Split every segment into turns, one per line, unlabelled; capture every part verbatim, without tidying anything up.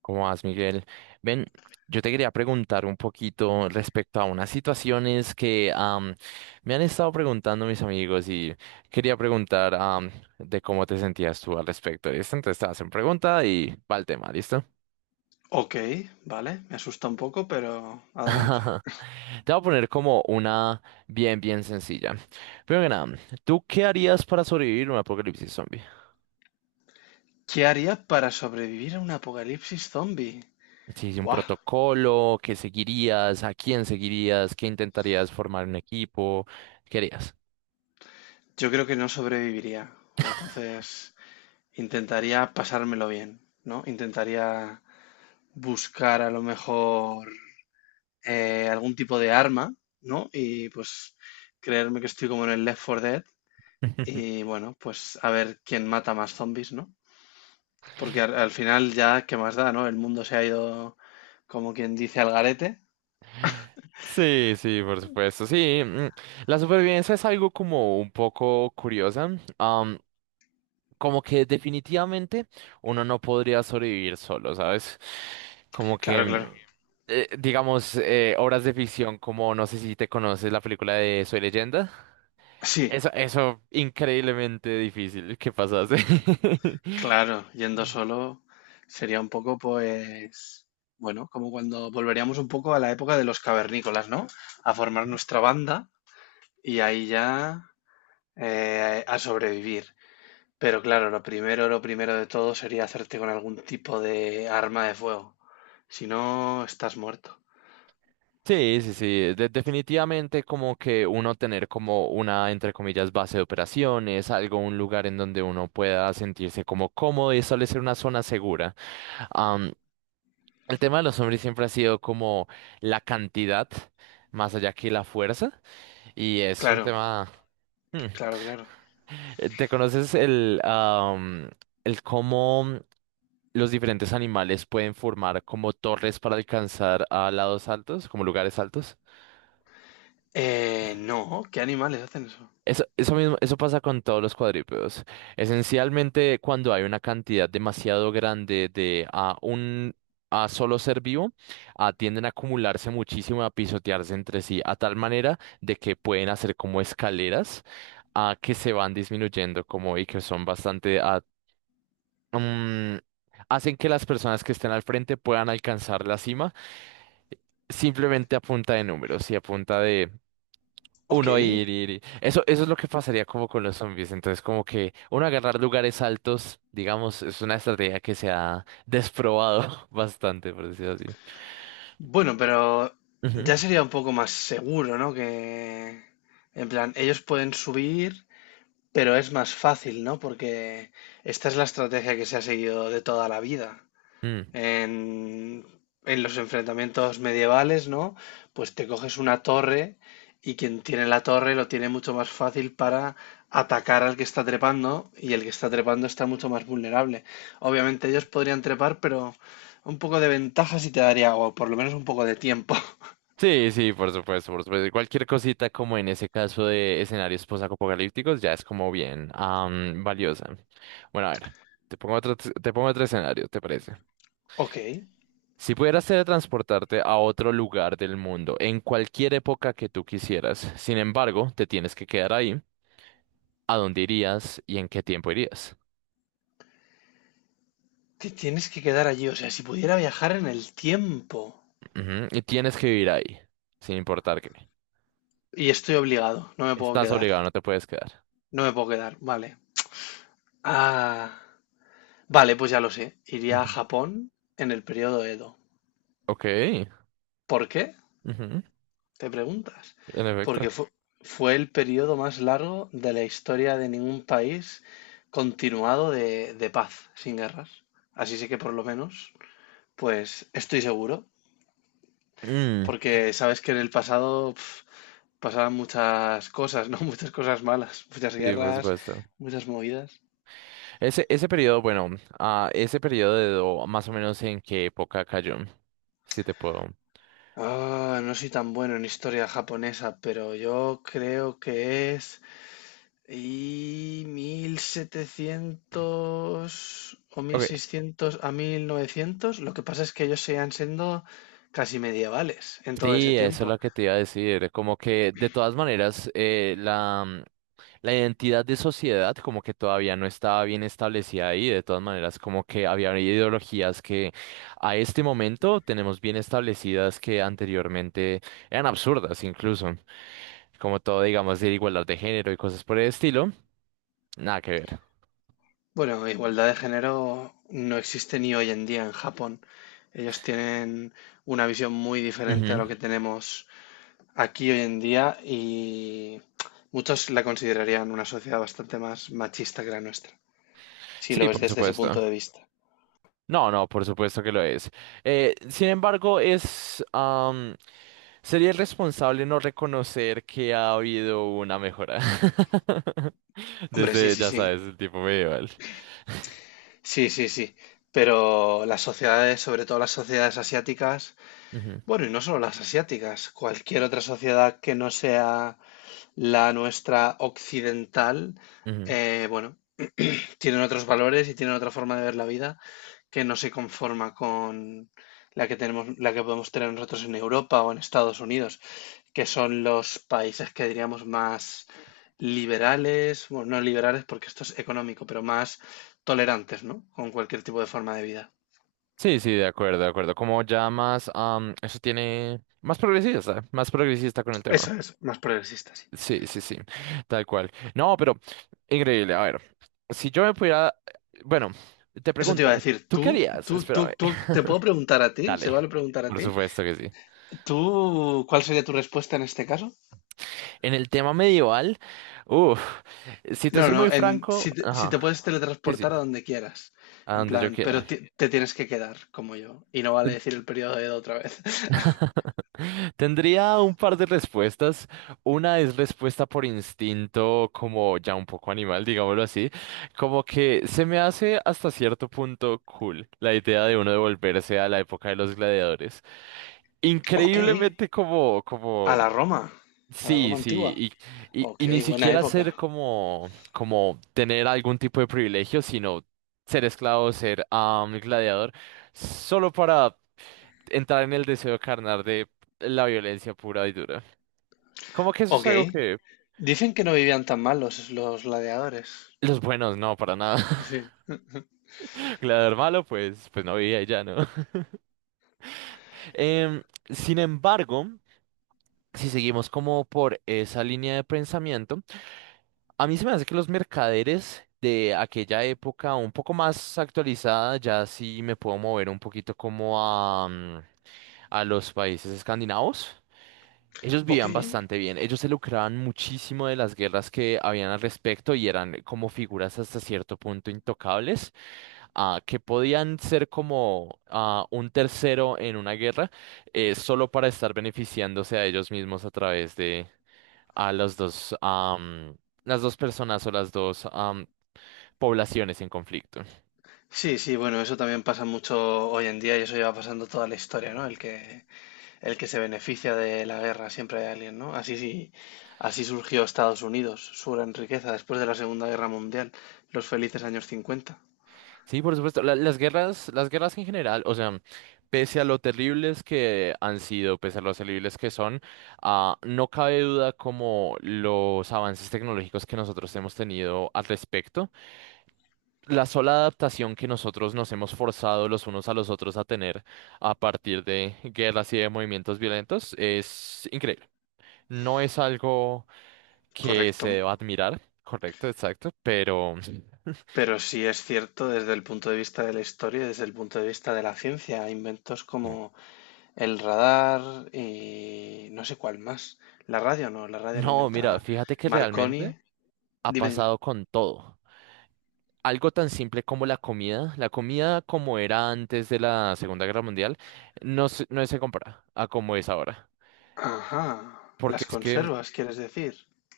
¿Cómo vas, Miguel? Ven, yo te quería preguntar un poquito respecto a unas situaciones que am, me han estado preguntando mis amigos y quería preguntar am, de cómo te sentías tú al respecto de esto. Entonces te hacen pregunta y va el tema, ¿listo?
Ok, vale, me asusta un poco, pero adelante.
Te voy a poner como una bien, bien sencilla. Primero que nada, ¿tú qué harías para sobrevivir a un apocalipsis zombie?
¿Qué haría para sobrevivir a un apocalipsis zombie?
Si es un
Buah,
protocolo, ¿qué seguirías? ¿A quién seguirías? ¿Qué intentarías formar un equipo? ¿Qué harías?
yo creo que no sobreviviría. Entonces, intentaría pasármelo bien, ¿no? Intentaría buscar a lo mejor eh, algún tipo de arma, ¿no? Y pues creerme que estoy como en el Left four Dead y bueno, pues a ver quién mata más zombies, ¿no? Porque al, al final ya, ¿qué más da, no? El mundo se ha ido, como quien dice, al garete.
Sí, sí, por supuesto. Sí, mm, la supervivencia es algo como un poco curiosa. am, Como que definitivamente uno no podría sobrevivir solo, ¿sabes? Como que
Claro,
mm,
claro.
eh, digamos, eh, obras de ficción como, no sé si te conoces la película de Soy Leyenda.
Sí,
Eso, eso, increíblemente difícil que pasase.
claro, yendo solo sería un poco, pues, bueno, como cuando volveríamos un poco a la época de los cavernícolas, ¿no? A formar
Ujú.
nuestra banda y ahí ya eh, a sobrevivir. Pero claro, lo primero, lo primero de todo sería hacerte con algún tipo de arma de fuego. Si no, estás muerto. Sí,
Sí, sí, sí. De- definitivamente como que uno tener como una, entre comillas, base de operaciones, algo, un lugar en donde uno pueda sentirse como cómodo y establecer una zona segura. Am, el tema de los hombres siempre ha sido como la cantidad, más allá que la fuerza, y es un
claro,
tema... Hmm.
claro, claro.
Eh, ¿Te conoces el, am, el cómo los diferentes animales pueden formar como torres para alcanzar a lados altos, como lugares altos?
Eh, no, ¿qué animales hacen eso?
Eso, eso mismo, eso pasa con todos los cuadrúpedos. Esencialmente, cuando hay una cantidad demasiado grande de a un a solo ser vivo, ah, tienden a acumularse muchísimo, a pisotearse entre sí, a tal manera de que pueden hacer como escaleras ah, que se van disminuyendo como y que son bastante ah, mm, hacen que las personas que estén al frente puedan alcanzar la cima simplemente a punta de números y a punta de
Ok,
uno ir, ir, ir. Eso, eso es lo que pasaría como con los zombies. Entonces, como que uno agarrar lugares altos, digamos, es una estrategia que se ha desprobado bastante, por decirlo así.
bueno, pero
Ujú.
ya sería un poco más seguro, ¿no? Que, en plan, ellos pueden subir, pero es más fácil, ¿no? Porque esta es la estrategia que se ha seguido de toda la vida.
Mm.
En, en los enfrentamientos medievales, ¿no? Pues te coges una torre y quien tiene la torre lo tiene mucho más fácil para atacar al que está trepando y el que está trepando está mucho más vulnerable. Obviamente ellos podrían trepar, pero un poco de ventaja sí te daría, o por lo menos un poco de tiempo.
Sí, sí, por supuesto, por supuesto. Cualquier cosita como en ese caso de escenarios posapocalípticos ya es como bien am, valiosa. Bueno, a ver, te pongo otro, te pongo otro escenario, ¿te parece?
Ok,
Si pudieras teletransportarte a otro lugar del mundo, en cualquier época que tú quisieras, sin embargo, te tienes que quedar ahí, ¿a dónde irías y en qué tiempo irías?
te tienes que quedar allí, o sea, si pudiera viajar en el tiempo.
Ujú. Y tienes que vivir ahí, sin importar qué.
Y estoy obligado, no me puedo
Estás
quedar,
obligado, no te puedes quedar.
no me puedo quedar, vale. Ah. Vale, pues ya lo sé. Iría a
Ujú.
Japón en el periodo Edo.
Ok,
¿Por qué?
ujú.
Te preguntas.
En efecto.
Porque fu- fue, el periodo más largo de la historia de ningún país continuado de, de paz, sin guerras. Así sí que por lo menos, pues estoy seguro.
Mm,
Porque sabes que en el pasado pf, pasaban muchas cosas, ¿no? Muchas cosas malas, muchas
sí, por
guerras,
supuesto.
muchas movidas.
Ese, ese periodo, bueno, ah, ese periodo, más o menos en qué época cayó, si te puedo.
Ah, no soy tan bueno en historia japonesa, pero yo creo que es... Y mil setecientos o mil
Ok.
seiscientos a mil novecientos, lo que pasa es que ellos seguían siendo casi medievales en todo ese
Sí, eso
tiempo.
es lo que te iba a decir. Como que de todas maneras eh, la, mm, la identidad de sociedad como que todavía no estaba bien establecida ahí. De todas maneras como que había ideologías que a este momento tenemos bien establecidas que anteriormente eran absurdas incluso. Como todo, digamos, de igualdad de género y cosas por el estilo. Nada que ver.
Bueno, igualdad de género no existe ni hoy en día en Japón. Ellos tienen una visión muy diferente a
Ujú.
lo que tenemos aquí hoy en día y muchos la considerarían una sociedad bastante más machista que la nuestra, si lo
Sí,
ves
por
desde ese
supuesto.
punto de vista.
No, no, por supuesto que lo es. Eh, sin embargo, es, am, sería irresponsable no reconocer que ha habido una mejora
Hombre, sí,
desde,
sí,
ya
sí.
sabes, el tiempo medieval.
Sí, sí, sí. Pero las sociedades, sobre todo las sociedades asiáticas,
Ujú,
bueno, y no solo las asiáticas, cualquier otra sociedad que no sea la nuestra occidental,
ujú.
eh, bueno, tienen otros valores y tienen otra forma de ver la vida que no se conforma con la que tenemos, la que podemos tener nosotros en Europa o en Estados Unidos, que son los países que diríamos más liberales, bueno, no liberales porque esto es económico, pero más tolerantes, ¿no? Con cualquier tipo de forma de vida.
Sí, sí, de acuerdo, de acuerdo. Como ya más, am, eso tiene más progresista, más progresista con el tema.
Eso es, más progresista, sí.
Sí, sí, sí, tal cual. No, pero increíble. A ver, si yo me pudiera, bueno, te
Eso te iba
pregunto,
a decir,
¿tú
tú,
qué harías?
tú, tú,
Espérame.
tú, te puedo preguntar a ti, se
Dale,
vale preguntar a
por
ti,
supuesto que sí.
¿tú cuál sería tu respuesta en este caso?
En el tema medieval, uff, si te
No,
soy muy
no, en,
franco,
si, te, si te
ajá,
puedes
sí, sí,
teletransportar a donde quieras,
a
en
donde yo
plan,
quiera.
pero ti- te, tienes que quedar como yo, y no vale
Ten-
decir el periodo de edad otra vez.
Tendría un par de respuestas. Una es respuesta por instinto, como ya un poco animal, digámoslo así. Como que se me hace hasta cierto punto cool la idea de uno devolverse a la época de los gladiadores.
Ok,
Increíblemente como,
a
como
la Roma, a la Roma
sí, sí,
antigua.
y, y,
Ok,
y ni
buena
siquiera
época.
ser como, como tener algún tipo de privilegio, sino ser esclavo, ser ah, un gladiador, solo para entrar en el deseo carnal de la violencia pura y dura. Como que eso es
Ok,
algo que
dicen que no vivían tan mal los, los gladiadores.
los buenos no, para nada.
Sí.
Gladiador malo, pues, pues no vivía y ya, ¿no? Em, sin embargo, si seguimos como por esa línea de pensamiento, a mí se me hace que los mercaderes de aquella época, un poco más actualizada, ya sí me puedo mover un poquito como a, mm, a los países escandinavos. Ellos
Ok,
vivían bastante bien, ellos se lucraban muchísimo de las guerras que habían al respecto y eran como figuras hasta cierto punto intocables, ah, que podían ser como ah, un tercero en una guerra eh, solo para estar beneficiándose a ellos mismos a través de, a los dos, am, las dos personas o las dos am, poblaciones en conflicto.
sí, sí, bueno, eso también pasa mucho hoy en día y eso lleva pasando toda la historia, ¿no? El que, el que se beneficia de la guerra siempre hay alguien, ¿no? Así sí, así surgió Estados Unidos, su gran riqueza después de la Segunda Guerra Mundial, los felices años cincuenta.
Sí, por supuesto. La- las guerras, las guerras en general, o sea, pese a lo terribles que han sido, pese a lo terribles que son, ah, no cabe duda como los avances tecnológicos que nosotros hemos tenido al respecto, la sola adaptación que nosotros nos hemos forzado los unos a los otros a tener a partir de guerras y de movimientos violentos es increíble. No es algo que se
Correcto,
deba admirar, correcto, exacto, pero
pero sí es cierto desde el punto de vista de la historia, y desde el punto de vista de la ciencia, inventos como el radar y no sé cuál más. La radio no, la radio la
no, mira,
inventa
fíjate que realmente
Marconi.
ha
Dime, dime.
pasado con todo. Algo tan simple como la comida, la comida como era antes de la Segunda Guerra Mundial, no se, no se compara a como es ahora.
Ajá,
Porque
las
es que
conservas, ¿quieres decir?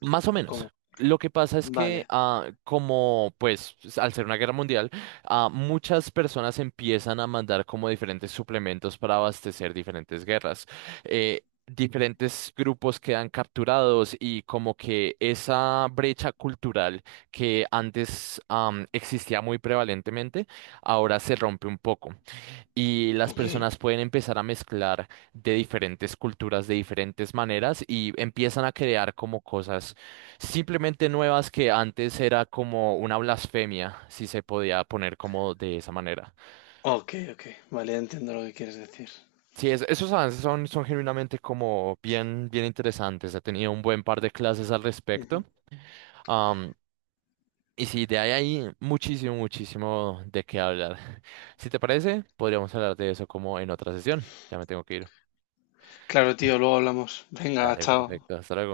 más o
¿O
menos.
cómo?
Lo que pasa es que,
Vale,
ah, como pues al ser una guerra mundial, ah, muchas personas empiezan a mandar como diferentes suplementos para abastecer diferentes guerras. Eh, diferentes grupos quedan capturados y como que esa brecha cultural que antes, am, existía muy prevalentemente, ahora se rompe un poco y las
ok,
personas pueden empezar a mezclar de diferentes culturas, de diferentes maneras y empiezan a crear como cosas simplemente nuevas que antes era como una blasfemia, si se podía poner como de esa manera.
ok, ok, vale, ya entiendo lo que quieres decir.
Sí, es- esos avances son, son genuinamente como bien, bien interesantes. He tenido un buen par de clases al respecto.
Ujú.
Am, y sí, de ahí hay muchísimo, muchísimo de qué hablar. Si te parece, podríamos hablar de eso como en otra sesión. Ya me tengo que ir.
Claro, tío, luego hablamos. Venga,
Dale,
chao.
perfecto. Hasta luego.